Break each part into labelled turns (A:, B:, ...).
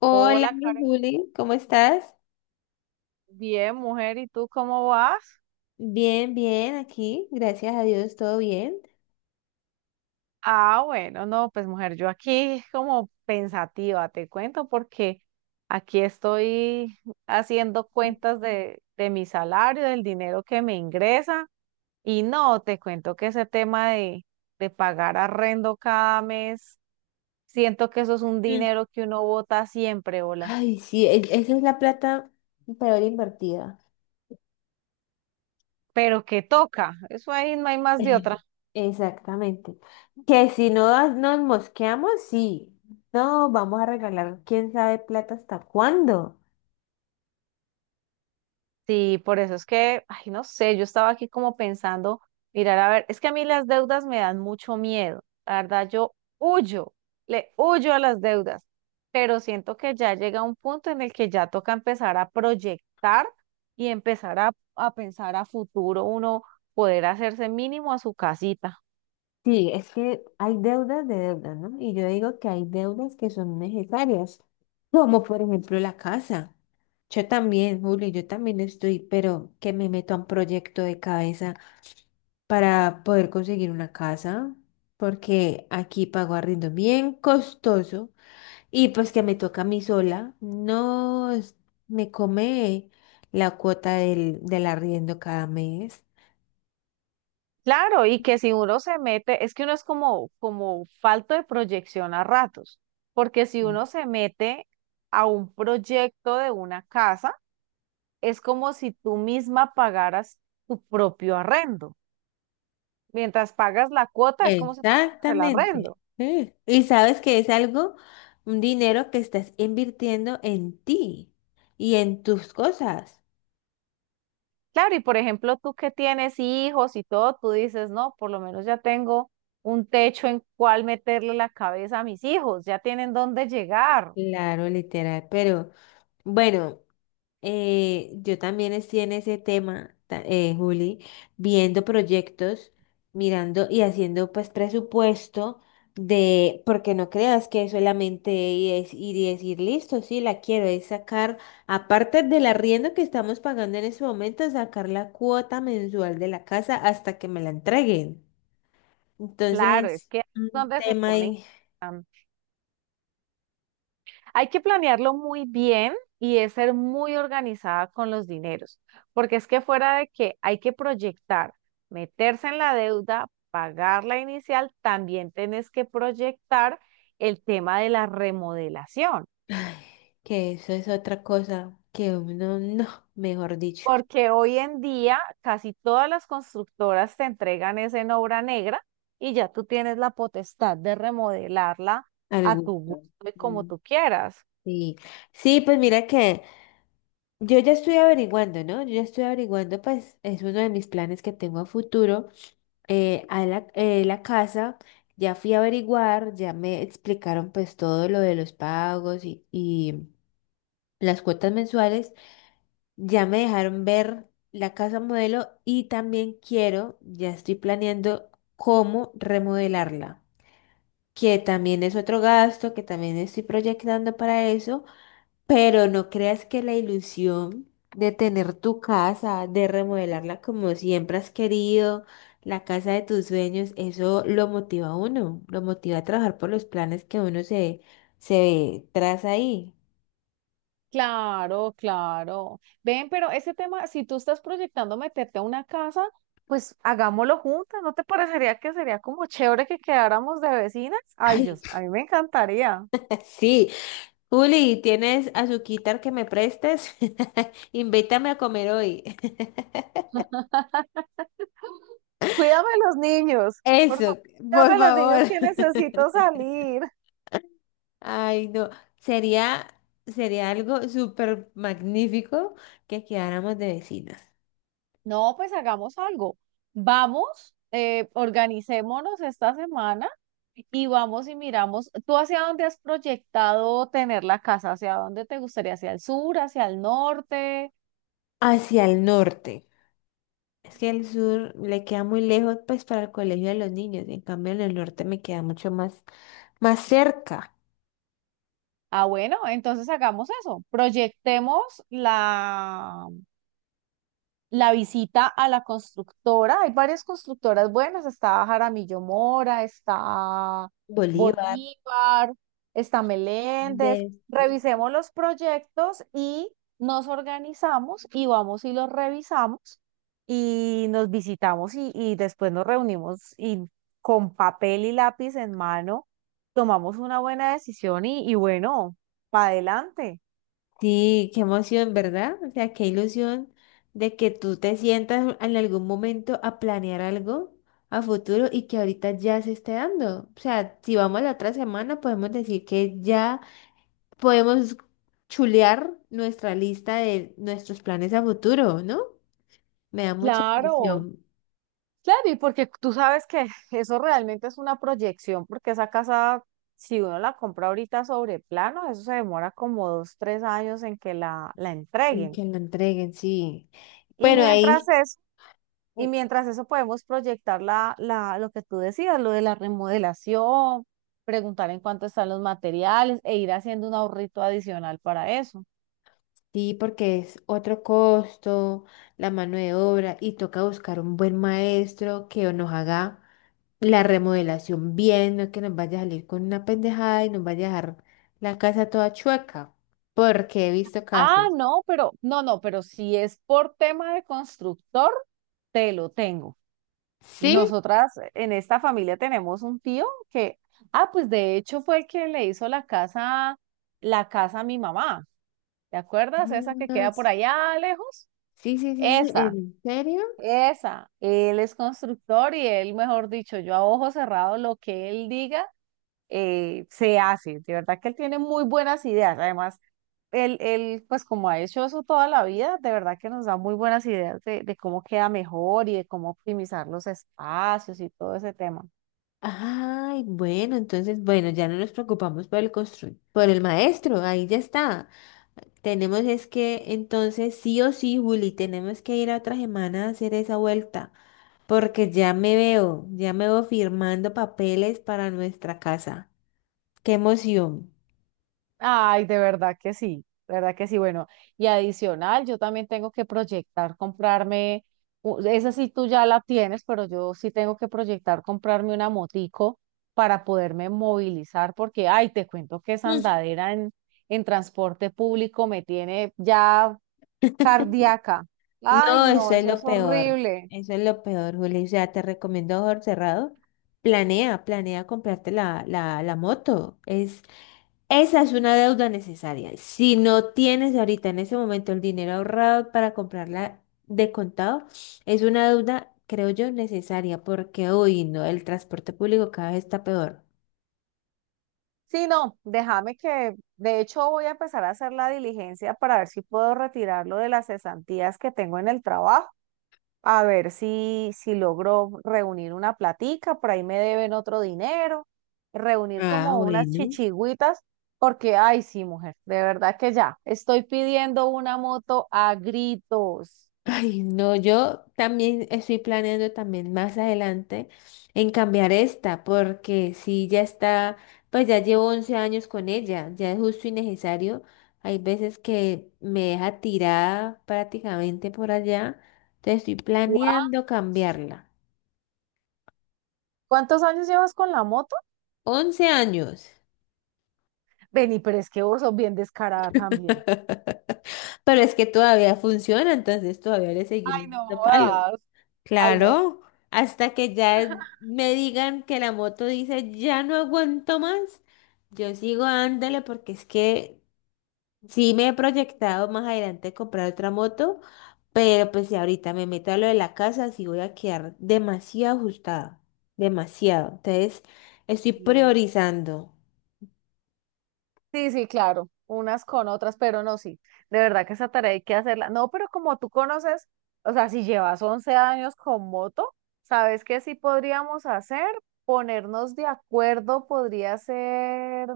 A: Hola,
B: Hola, Karen.
A: Juli, ¿cómo estás?
B: Bien, mujer, ¿y tú cómo vas?
A: Bien, bien, aquí, gracias a Dios, todo bien.
B: Ah, bueno, no, pues mujer, yo aquí como pensativa, te cuento, porque aquí estoy haciendo cuentas de mi salario, del dinero que me ingresa, y no, te cuento que ese tema de pagar arrendo cada mes, siento que eso es un
A: Mm.
B: dinero que uno bota siempre, hola,
A: Ay, sí, esa es la plata peor invertida.
B: pero que toca, eso ahí no hay más de
A: Eh,
B: otra.
A: Exactamente. Que si no nos mosqueamos, sí. No, vamos a regalar, quién sabe plata hasta cuándo.
B: Sí, por eso es que, ay, no sé, yo estaba aquí como pensando, mirar, a ver, es que a mí las deudas me dan mucho miedo, la verdad, yo huyo, le huyo a las deudas, pero siento que ya llega un punto en el que ya toca empezar a proyectar y empezar a pensar a futuro, uno poder hacerse mínimo a su casita.
A: Sí, es que hay deudas de deudas, ¿no? Y yo digo que hay deudas que son necesarias, como por ejemplo la casa. Yo también, Julio, yo también estoy, pero que me meto a un proyecto de cabeza para poder conseguir una casa, porque aquí pago arriendo bien costoso y pues que me toca a mí sola, no es- me come la cuota del arriendo cada mes.
B: Claro, y que si uno se mete, es que uno es como, como falto de proyección a ratos, porque si uno se mete a un proyecto de una casa, es como si tú misma pagaras tu propio arrendo. Mientras pagas la cuota, es como si pagaras el
A: Exactamente.
B: arrendo.
A: Sí. Y sabes que es algo, un dinero que estás invirtiendo en ti y en tus cosas.
B: Claro, y por ejemplo, tú que tienes hijos y todo, tú dices, no, por lo menos ya tengo un techo en cual meterle la cabeza a mis hijos, ya tienen dónde llegar.
A: Claro, literal. Pero bueno. Yo también estoy en ese tema, Juli, viendo proyectos, mirando y haciendo pues presupuesto de, porque no creas que solamente es ir y decir, listo, sí, la quiero, es sacar, aparte del arriendo que estamos pagando en este momento, sacar la cuota mensual de la casa hasta que me la entreguen.
B: Claro, es
A: Entonces,
B: que ahí es
A: un
B: donde se
A: tema
B: ponen.
A: ahí,
B: Hay que planearlo muy bien y es ser muy organizada con los dineros, porque es que fuera de que hay que proyectar, meterse en la deuda, pagar la inicial, también tenés que proyectar el tema de la remodelación,
A: que eso es otra cosa que uno, no, mejor dicho,
B: porque hoy en día casi todas las constructoras te entregan es en obra negra y ya tú tienes la potestad de remodelarla
A: al
B: a tu
A: gusto.
B: gusto y como
A: Mm.
B: tú quieras.
A: Sí, sí, pues mira que yo ya estoy averiguando, ¿no? Yo ya estoy averiguando, pues es uno de mis planes que tengo a futuro. La casa, ya fui a averiguar, ya me explicaron pues todo lo de los pagos y las cuotas mensuales, ya me dejaron ver la casa modelo y también quiero, ya estoy planeando cómo remodelarla, que también es otro gasto, que también estoy proyectando para eso. Pero no creas que la ilusión de tener tu casa, de remodelarla como siempre has querido, la casa de tus sueños, eso lo motiva a uno, lo motiva a trabajar por los planes que se traza ahí.
B: Claro, claro. Ven, pero ese tema, si tú estás proyectando meterte a una casa, pues hagámoslo juntas. ¿No te parecería que sería como chévere que quedáramos de vecinas? Ay,
A: Ay,
B: Dios, a mí me encantaría.
A: sí. Juli, ¿tienes azuquitar que me prestes? Invítame a comer hoy.
B: Cuídame los niños, por favor,
A: Eso, por
B: cuídame los niños
A: favor.
B: que necesito salir.
A: Ay, no, sería, sería algo súper magnífico que quedáramos de vecinas.
B: No, pues hagamos algo. Vamos, organicémonos esta semana y vamos y miramos. ¿Tú hacia dónde has proyectado tener la casa? ¿Hacia dónde te gustaría? ¿Hacia el sur, hacia el norte?
A: Hacia el norte. Es que el sur le queda muy lejos, pues, para el colegio de los niños. En cambio, en el norte me queda mucho más, más cerca.
B: Ah, bueno, entonces hagamos eso. Proyectemos la, la visita a la constructora. Hay varias constructoras buenas. Está Jaramillo Mora, está
A: Bolívar,
B: Bolívar, está Meléndez.
A: de...
B: Revisemos los proyectos y nos organizamos y vamos y los revisamos y nos visitamos y después nos reunimos y con papel y lápiz en mano tomamos una buena decisión y bueno, para adelante.
A: Sí, qué emoción, ¿verdad? O sea, qué ilusión de que tú te sientas en algún momento a planear algo a futuro y que ahorita ya se esté dando. O sea, si vamos la otra semana, podemos decir que ya podemos chulear nuestra lista de nuestros planes a futuro, ¿no? Me da mucha
B: Claro,
A: ilusión
B: claro, y porque tú sabes que eso realmente es una proyección, porque esa casa, si uno la compra ahorita sobre plano, eso se demora como 2, 3 años en que la
A: en
B: entreguen.
A: que la entreguen, sí.
B: Y
A: Bueno,
B: mientras
A: ahí
B: eso, y mientras eso podemos proyectar lo que tú decías, lo de la remodelación, preguntar en cuánto están los materiales e ir haciendo un ahorrito adicional para eso.
A: sí, porque es otro costo, la mano de obra, y toca buscar un buen maestro que nos haga la remodelación bien, no que nos vaya a salir con una pendejada y nos vaya a dejar la casa toda chueca, porque he visto
B: Ah,
A: casos.
B: no, pero, pero si es por tema de constructor, te lo tengo.
A: ¿Sí?
B: Nosotras en esta familia tenemos un tío que, ah, pues de hecho fue el que le hizo la casa a mi mamá. ¿Te acuerdas? Esa que
A: Ah,
B: queda por allá lejos.
A: sí, sí, sí, sí,
B: Esa,
A: ¿en serio?
B: esa. Él es constructor y él, mejor dicho, yo a ojo cerrado, lo que él diga, se hace. De verdad que él tiene muy buenas ideas. Además, pues como ha hecho eso toda la vida, de verdad que nos da muy buenas ideas de cómo queda mejor y de cómo optimizar los espacios y todo ese tema.
A: Ay, bueno, entonces, bueno, ya no nos preocupamos por el por el maestro, ahí ya está. Tenemos es que, entonces, sí o sí, Juli, tenemos que ir a otra semana a hacer esa vuelta, porque ya me veo firmando papeles para nuestra casa. ¡Qué emoción!
B: Ay, de verdad que sí, de verdad que sí. Bueno, y adicional, yo también tengo que proyectar comprarme, esa sí tú ya la tienes, pero yo sí tengo que proyectar comprarme una motico para poderme movilizar, porque, ay, te cuento que esa andadera en transporte público me tiene ya cardíaca.
A: Mm,
B: Ay,
A: no,
B: no,
A: eso es
B: eso
A: lo
B: es
A: peor,
B: horrible.
A: eso es lo peor, Juli. O sea, te recomiendo a ojos cerrados, planea, planea comprarte la moto. Es Esa es una deuda necesaria. Si no tienes ahorita en ese momento el dinero ahorrado para comprarla de contado, es una deuda, creo yo, necesaria porque hoy no, el transporte público cada vez está peor.
B: Sí, no, déjame que, de hecho, voy a empezar a hacer la diligencia para ver si puedo retirarlo de las cesantías que tengo en el trabajo a ver si logro reunir una platica, por ahí me deben otro dinero, reunir
A: Ah,
B: como unas
A: bueno.
B: chichigüitas, porque, ay, sí, mujer, de verdad que ya, estoy pidiendo una moto a gritos.
A: Ay, no, yo también estoy planeando también más adelante en cambiar esta, porque si ya está, pues ya llevo 11 años con ella, ya es justo y necesario. Hay veces que me deja tirada prácticamente por allá, entonces estoy
B: Guau,
A: planeando cambiarla.
B: ¿cuántos años llevas con la moto?
A: 11 años,
B: Vení, pero es que vos sos bien descarada también.
A: pero es que todavía funciona, entonces todavía le
B: Ay,
A: seguimos
B: no
A: dando palo.
B: jodas. Ay, no.
A: Claro, hasta que ya me digan que la moto dice ya no aguanto más, yo sigo ándale porque es que sí me he proyectado más adelante comprar otra moto, pero pues si ahorita me meto a lo de la casa, sí voy a quedar demasiado ajustada, demasiado. Entonces, estoy
B: Sí.
A: priorizando.
B: Sí, sí, claro, unas con otras, pero no, sí, de verdad que esa tarea hay que hacerla. No, pero como tú conoces, o sea, si llevas 11 años con moto, ¿sabes qué sí podríamos hacer? Ponernos de acuerdo podría ser,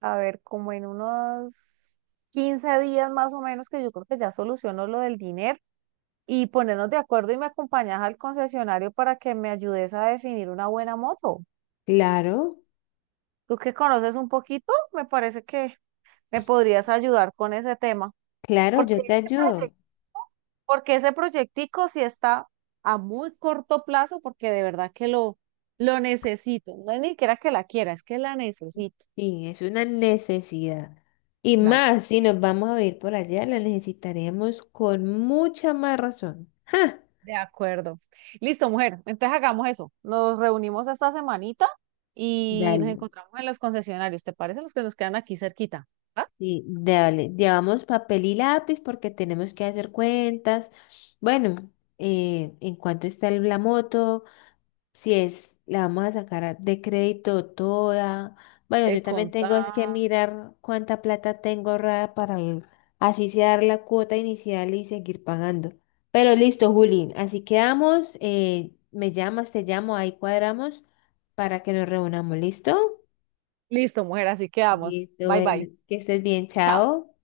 B: a ver, como en unos 15 días más o menos, que yo creo que ya soluciono lo del dinero, y ponernos de acuerdo y me acompañas al concesionario para que me ayudes a definir una buena moto.
A: Claro,
B: Tú que conoces un poquito, me parece que me podrías ayudar con ese tema.
A: claro,
B: Porque
A: yo te
B: ese
A: ayudo.
B: proyecto, porque ese proyectico sí está a muy corto plazo, porque de verdad que lo necesito. No es ni siquiera que la quiera, es que la necesito.
A: Sí, es una necesidad. Y
B: Dale.
A: más, si nos vamos a ir por allá, la necesitaremos con mucha más razón. ¡Ja!
B: De acuerdo. Listo, mujer. Entonces hagamos eso. Nos reunimos esta semanita y nos
A: Dale.
B: encontramos en los concesionarios. ¿Te parece? Los que nos quedan aquí cerquita. ¿Va?
A: Sí, dale, llevamos papel y lápiz porque tenemos que hacer cuentas. Bueno, ¿en cuánto está la moto? Si es, la vamos a sacar de crédito toda. Bueno,
B: Te
A: yo también
B: conta.
A: tengo es que mirar cuánta plata tengo ahorrada para así sea dar la cuota inicial y seguir pagando. Pero listo, Juli, así quedamos. Me llamas, te llamo, ahí cuadramos para que nos reunamos. ¿Listo?
B: Listo, mujer. Así quedamos.
A: Listo,
B: Bye,
A: bueno,
B: bye.
A: que estés bien,
B: Chao.
A: chao.